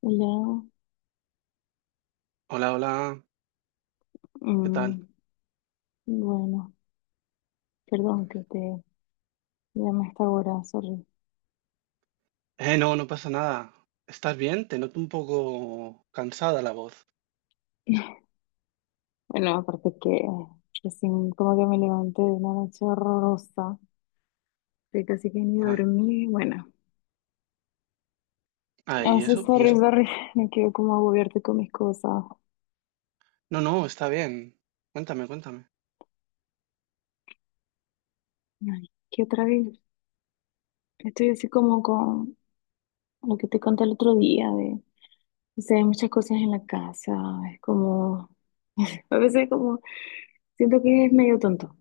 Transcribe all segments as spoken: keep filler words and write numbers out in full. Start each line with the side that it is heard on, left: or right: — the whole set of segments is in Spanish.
left: Hola,
right: Hola, hola, ¿qué tal?
left: mm, bueno, perdón que te llame a esta hora, sorry.
right: Eh, no, no pasa nada. ¿Estás bien? Te noto un poco cansada la voz.
left: Bueno, aparte que recién como que me levanté de una noche horrorosa, que casi que ni
right: Ay,
left: dormí, bueno.
right: ay,
left: Ah,
right: ¿y
left: sí,
right: eso? ¿Y
left: sorry,
right: eso?
left: sorry, me quiero como agobiarte con mis cosas.
right: No, no, está bien. Cuéntame, cuéntame.
left: Ay, que otra vez estoy así como con lo que te conté el otro día de, o sea, hay muchas cosas en la casa, es como, a veces como siento que es medio tonto.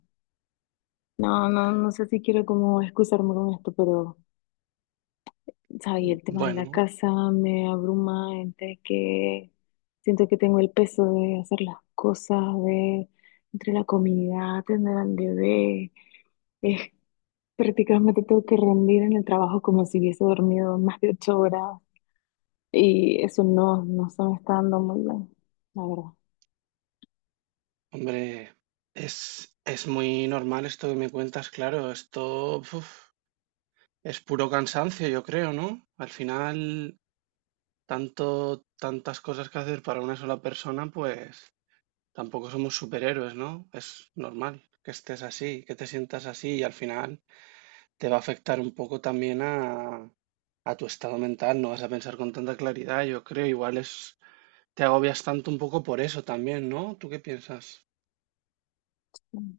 left: No, no, no sé si quiero como excusarme con esto, pero, ¿sabes? El tema de la
right: Bueno,
left: casa me abruma, entre que siento que tengo el peso de hacer las cosas, de entre la comida, tener al bebé, es prácticamente tengo que rendir en el trabajo como si hubiese dormido más de ocho horas y eso no, no se me está dando muy bien, la verdad.
right: hombre, es, es muy normal esto que me cuentas, claro. Esto uf, es puro cansancio, yo creo, ¿no? Al final, tanto, tantas cosas que hacer para una sola persona, pues tampoco somos superhéroes, ¿no? Es normal que estés así, que te sientas así y al final te va a afectar un poco también a, a tu estado mental, no vas a pensar con tanta claridad, yo creo, igual es, te agobias tanto un poco por eso también, ¿no? ¿Tú qué piensas?
left: Mm,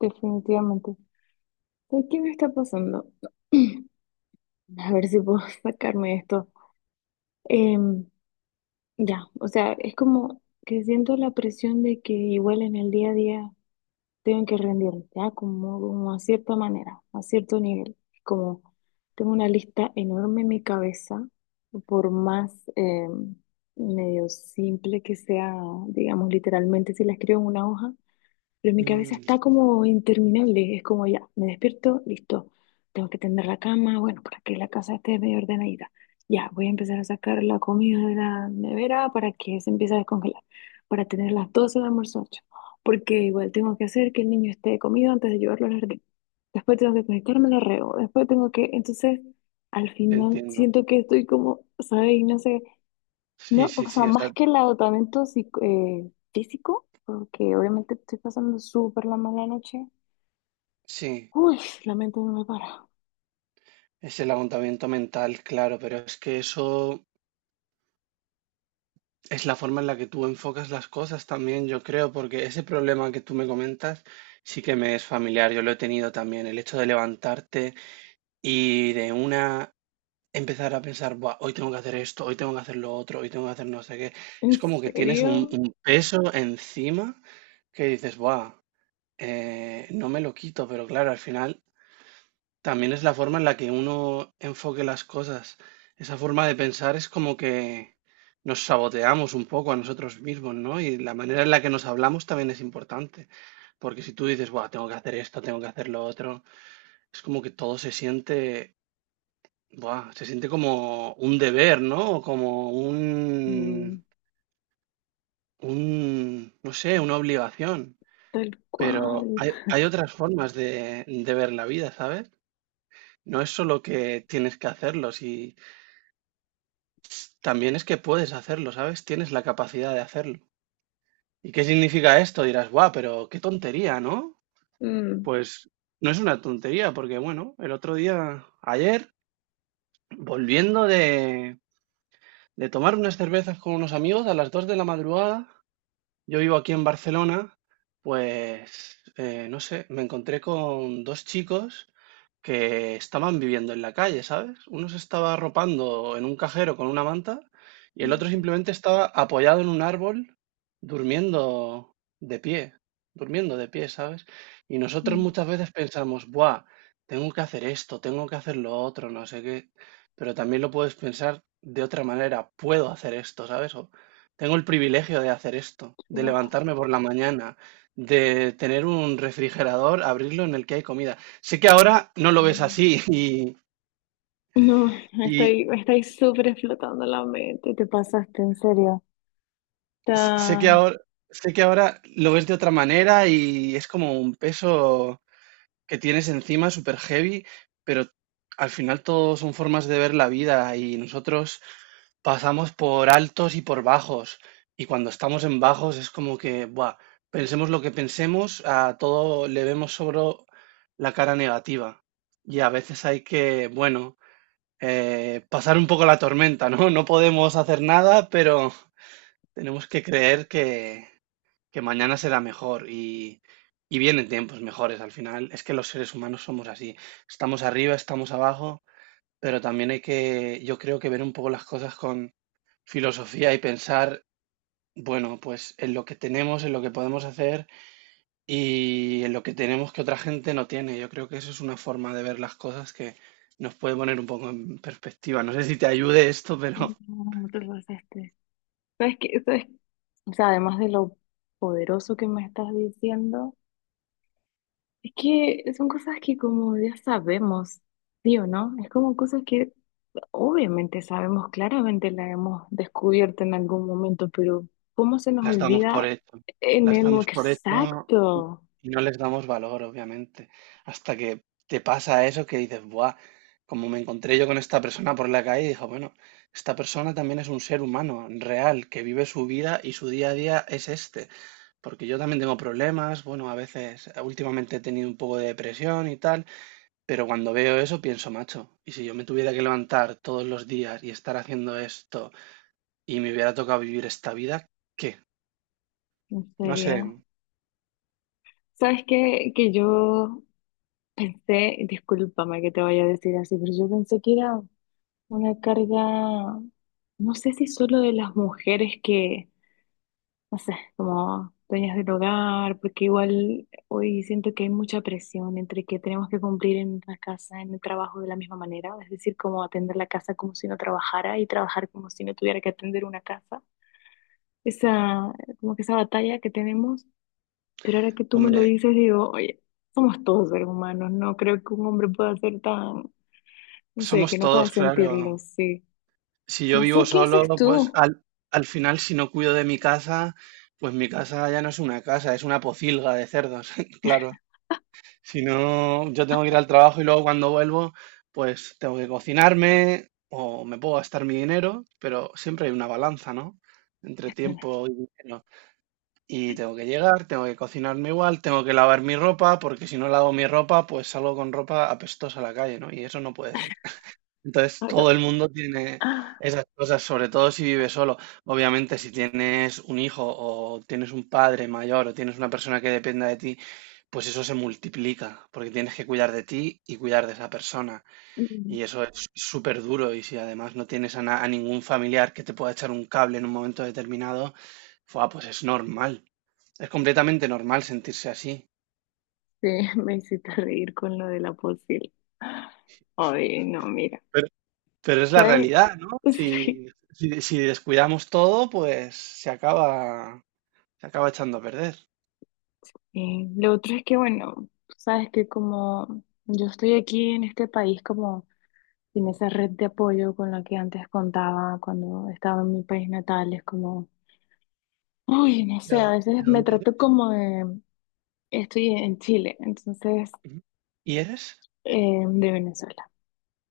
left: definitivamente. ¿Sabes? ¿Qué me está pasando? A ver si puedo sacarme esto. Em, Ya, o sea, es como que siento la presión de que igual en el día a día tengo que rendir, ya, como, como a cierta manera, a cierto nivel. Como tengo una lista enorme en mi cabeza, por más eh, medio simple que sea, digamos, literalmente si la escribo en una hoja, pero mi cabeza
right: Mm,
left: está como interminable, es como ya, me despierto, listo, tengo que tender la cama, bueno, para que la casa esté medio ordenadita. Ya, voy a empezar a sacar la comida de la nevera para que se empiece a descongelar, para tener las doce de almuerzo hecho, porque igual tengo que hacer que el niño esté comido antes de llevarlo al jardín. Después tengo que conectarme al arreo, después tengo que, entonces, al
right: te
left: final
right: entiendo.
left: siento que estoy como, ¿sabes? Y no sé.
right: Sí,
left: No,
right: sí,
left: o sea,
right: sí, o sea,
left: más que el agotamiento psico- eh, físico, porque obviamente estoy pasando súper la mala noche.
right: sí,
left: Uy, la mente no me para.
right: es el agotamiento mental, claro, pero es que eso es la forma en la que tú enfocas las cosas también, yo creo, porque ese problema que tú me comentas sí que me es familiar, yo lo he tenido también, el hecho de levantarte y de una empezar a pensar: "Buah, hoy tengo que hacer esto, hoy tengo que hacer lo otro, hoy tengo que hacer no sé qué". Es
left: ¿En
right: como que tienes un
left: serio?
right: un peso encima que dices: "Buah, eh, no me lo quito". Pero claro, al final también es la forma en la que uno enfoque las cosas. Esa forma de pensar es como que nos saboteamos un poco a nosotros mismos, ¿no? Y la manera en la que nos hablamos también es importante, porque si tú dices: "Buah, tengo que hacer esto, tengo que hacer lo otro", es como que todo se siente buah, se siente como un deber, ¿no? Como un,
left: Mm,
right: un, no sé, una obligación.
left: tal
right: Pero
left: cual.
right: hay, hay otras formas de, de ver la vida, ¿sabes? No es solo que tienes que hacerlo, si también es que puedes hacerlo, ¿sabes? Tienes la capacidad de hacerlo. ¿Y qué significa esto? Dirás, guau, pero qué tontería, ¿no?
left: Mm,
right: Pues no es una tontería, porque bueno, el otro día, ayer, volviendo de, de tomar unas cervezas con unos amigos a las dos de la madrugada, yo vivo aquí en Barcelona, pues eh, no sé, me encontré con dos chicos que estaban viviendo en la calle, ¿sabes? Uno se estaba arropando en un cajero con una manta y el otro
left: mm,
right: simplemente estaba apoyado en un árbol durmiendo de pie, durmiendo de pie, ¿sabes? Y nosotros
left: mm,
right: muchas veces pensamos, buah, tengo que hacer esto, tengo que hacer lo otro, no sé qué, pero también lo puedes pensar de otra manera, puedo hacer esto, ¿sabes? Tengo el privilegio de hacer esto, de
left: wow.
right: levantarme por la mañana, de tener un refrigerador, abrirlo en el que hay comida. Sé que ahora no lo ves
left: Mm.
right: así y,
left: No,
right: y
left: estoy, estoy súper explotando la mente. Te pasaste, en serio.
right: sé que
left: Está...
right: ahora, sé que ahora lo ves de otra manera y es como un peso que tienes encima super heavy, pero al final todo son formas de ver la vida y nosotros pasamos por altos y por bajos. Y cuando estamos en bajos es como que, buah, pensemos lo que pensemos, a todo le vemos sobre la cara negativa. Y a veces hay que, bueno, eh, pasar un poco la tormenta, ¿no? No podemos hacer nada, pero tenemos que creer que, que mañana será mejor y, y vienen tiempos mejores al final. Es que los seres humanos somos así. Estamos arriba, estamos abajo, pero también hay que, yo creo que ver un poco las cosas con filosofía y pensar, bueno, pues en lo que tenemos, en lo que podemos hacer y en lo que tenemos que otra gente no tiene. Yo creo que eso es una forma de ver las cosas que nos puede poner un poco en perspectiva. No sé si te ayude esto, pero
left: No, te pasaste. ¿Sabes qué? ¿Sabes? O sea, además de lo poderoso que me estás diciendo. Es que son cosas que como ya sabemos, ¿sí o no? Es como cosas que obviamente sabemos, claramente la hemos descubierto en algún momento, pero ¿cómo se nos
right: las damos por
left: olvida
right: hecho,
left: en
right: las
left: el lo
right: damos por hecho y
left: exacto?
right: y no les damos valor, obviamente, hasta que te pasa eso que dices, ¡buah! Como me encontré yo con esta persona por la calle, dijo, bueno, esta persona también es un ser humano real, que vive su vida y su día a día es este. Porque yo también tengo problemas, bueno, a veces, eh, últimamente he tenido un poco de depresión y tal, pero cuando veo eso pienso, macho, y si yo me tuviera que levantar todos los días y estar haciendo esto y me hubiera tocado vivir esta vida, ¿qué?
left: En
right: No sé.
left: serio. ¿Sabes qué? Que yo pensé, discúlpame que te vaya a decir así, pero yo pensé que era una carga, no sé si solo de las mujeres que no sé, como dueñas del hogar, porque igual hoy siento que hay mucha presión entre que tenemos que cumplir en la casa, en el trabajo de la misma manera, es decir, como atender la casa como si no trabajara y trabajar como si no tuviera que atender una casa. Esa, como que esa batalla que tenemos, pero ahora que tú me lo
right: Hombre,
left: dices, digo, oye, somos todos seres humanos, no creo que un hombre pueda ser tan, no sé, que
right: somos
left: no
right: todos,
left: pueda
right: claro.
left: sentirlo, sí.
right: Si yo
left: No
right: vivo
left: sé qué
right: solo,
left: haces
right: pues
left: tú.
right: al, al final si no cuido de mi casa, pues mi casa ya no es una casa, es una pocilga de cerdos, claro. Si no, yo tengo que ir al trabajo y luego cuando vuelvo, pues tengo que cocinarme o me puedo gastar mi dinero, pero siempre hay una balanza, ¿no? Entre tiempo y dinero. Y tengo que llegar, tengo que cocinarme igual, tengo que lavar mi ropa, porque si no lavo mi ropa, pues salgo con ropa apestosa a la calle, ¿no? Y eso no puede ser. Entonces,
left: Ah,
right: todo el mundo tiene
left: ah,
right: esas cosas, sobre todo si vive solo. Obviamente, si tienes un hijo o tienes un padre mayor o tienes una persona que dependa de ti, pues eso se multiplica, porque tienes que cuidar de ti y cuidar de esa persona. Y
left: mm.
right: eso es súper duro. Y si además no tienes a, na- a ningún familiar que te pueda echar un cable en un momento determinado, fua, pues es normal. Es completamente normal sentirse así.
left: Sí, me hiciste reír con lo de la posible. Ay, no, mira,
right: Pero, pero es la
left: ¿sabes?
right: realidad, ¿no?
left: Sí.
right: Si, si, si descuidamos todo, pues se acaba. Se acaba echando a perder.
left: Eh, lo otro es que, bueno, tú sabes que como yo estoy aquí en este país como sin esa red de apoyo con la que antes contaba cuando estaba en mi país natal, es como, uy, no
right: ¿De
left: sé, a
right: dónde, de
left: veces me
right: dónde eres?
left: trato como de, estoy en Chile, entonces,
right: Ujú. ¿Y eres?
left: eh, de Venezuela.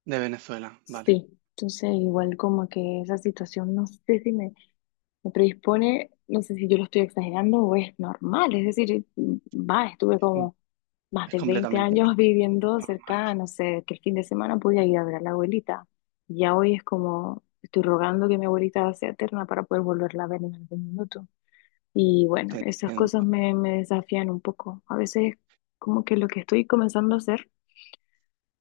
right: De Venezuela, vale.
left: Sí, entonces igual como que esa situación, no sé si me... me predispone, no sé si yo lo estoy exagerando o es normal, es decir, va, estuve
right: Es, com-
left: como más
right: es
left: de veinte
right: completamente no-
left: años viviendo
right: normal,
left: cerca, no sé, que el fin de semana podía ir a ver a la abuelita. Ya hoy es como, estoy rogando que mi abuelita sea eterna para poder volverla a ver en algún minuto. Y bueno,
right: te
left: esas cosas
right: entiendo.
left: me, me desafían un poco. A veces como que lo que estoy comenzando a hacer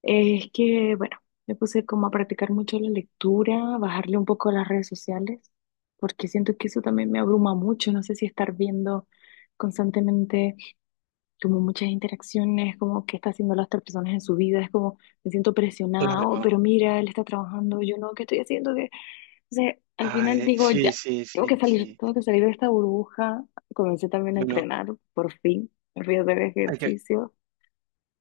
left: es que, bueno, me puse como a practicar mucho la lectura, bajarle un poco las redes sociales, porque siento que eso también me abruma mucho. No sé si estar viendo constantemente como muchas interacciones, como qué está haciendo las otras personas en su vida, es como me siento presionada, "Oh,
right: Claro.
left: pero mira, él está trabajando, yo no, ¿qué estoy haciendo? Que O sea, al final
right: Ay,
left: digo,
right: sí,
left: ya,
right: sí,
left: tengo
right: sí,
left: que salir,
right: sí.
left: tengo que salir de esta burbuja. Comencé también a
right: Bueno,
left: entrenar, por fin, me fui a hacer
right: hay que,
left: ejercicio.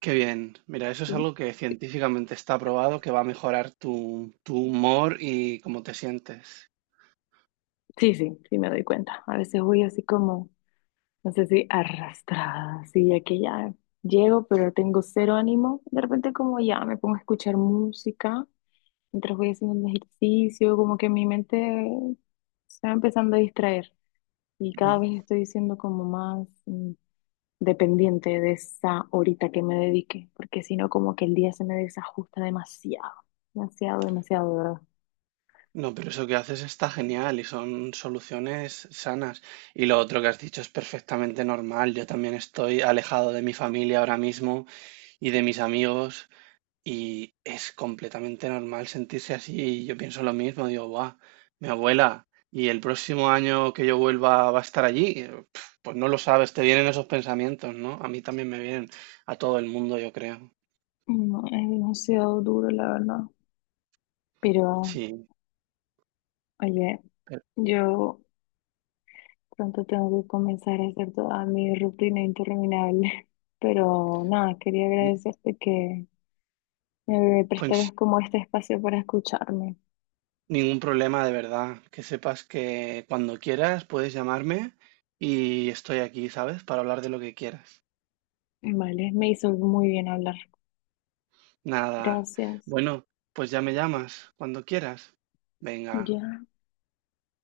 right: qué bien. Mira, eso es algo que científicamente está probado que va a mejorar tu, tu humor y cómo te sientes.
left: Sí, sí, sí me doy cuenta. A veces voy así como, no sé si arrastrada, así ya que ya llego, pero tengo cero ánimo. De repente como ya me pongo a escuchar música mientras voy haciendo un ejercicio, como que mi mente se va empezando a distraer y cada
right: Ujú.
left: vez estoy siendo como más mm, dependiente de esa horita que me dedique, porque si no como que el día se me desajusta demasiado, demasiado, demasiado, de verdad.
right: No, pero eso que haces está genial y son soluciones sanas. Y lo otro que has dicho es perfectamente normal. Yo también estoy alejado de mi familia ahora mismo y de mis amigos y es completamente normal sentirse así. Y yo pienso lo mismo, digo, guau, mi abuela, y el próximo año que yo vuelva va a estar allí. Y, pf, Pues no lo sabes, te vienen esos pensamientos, ¿no? A mí también me vienen, a todo el mundo, yo creo.
left: No, es demasiado duro, la verdad. Pero...
right: Sí,
left: Oye,
right: pero,
left: yo pronto tengo que comenzar a hacer toda mi rutina interminable, pero nada, quería
right: mm,
left: agradecerte que me prestaras
right: pues
left: como este espacio para escucharme.
right: ningún problema de verdad. Que sepas que cuando quieras puedes llamarme y estoy aquí, ¿sabes? Para hablar de lo que quieras.
left: Vale, me hizo muy bien hablar.
right: Nada.
left: Gracias.
right: Bueno, pues ya me llamas cuando quieras. Venga.
left: Ya.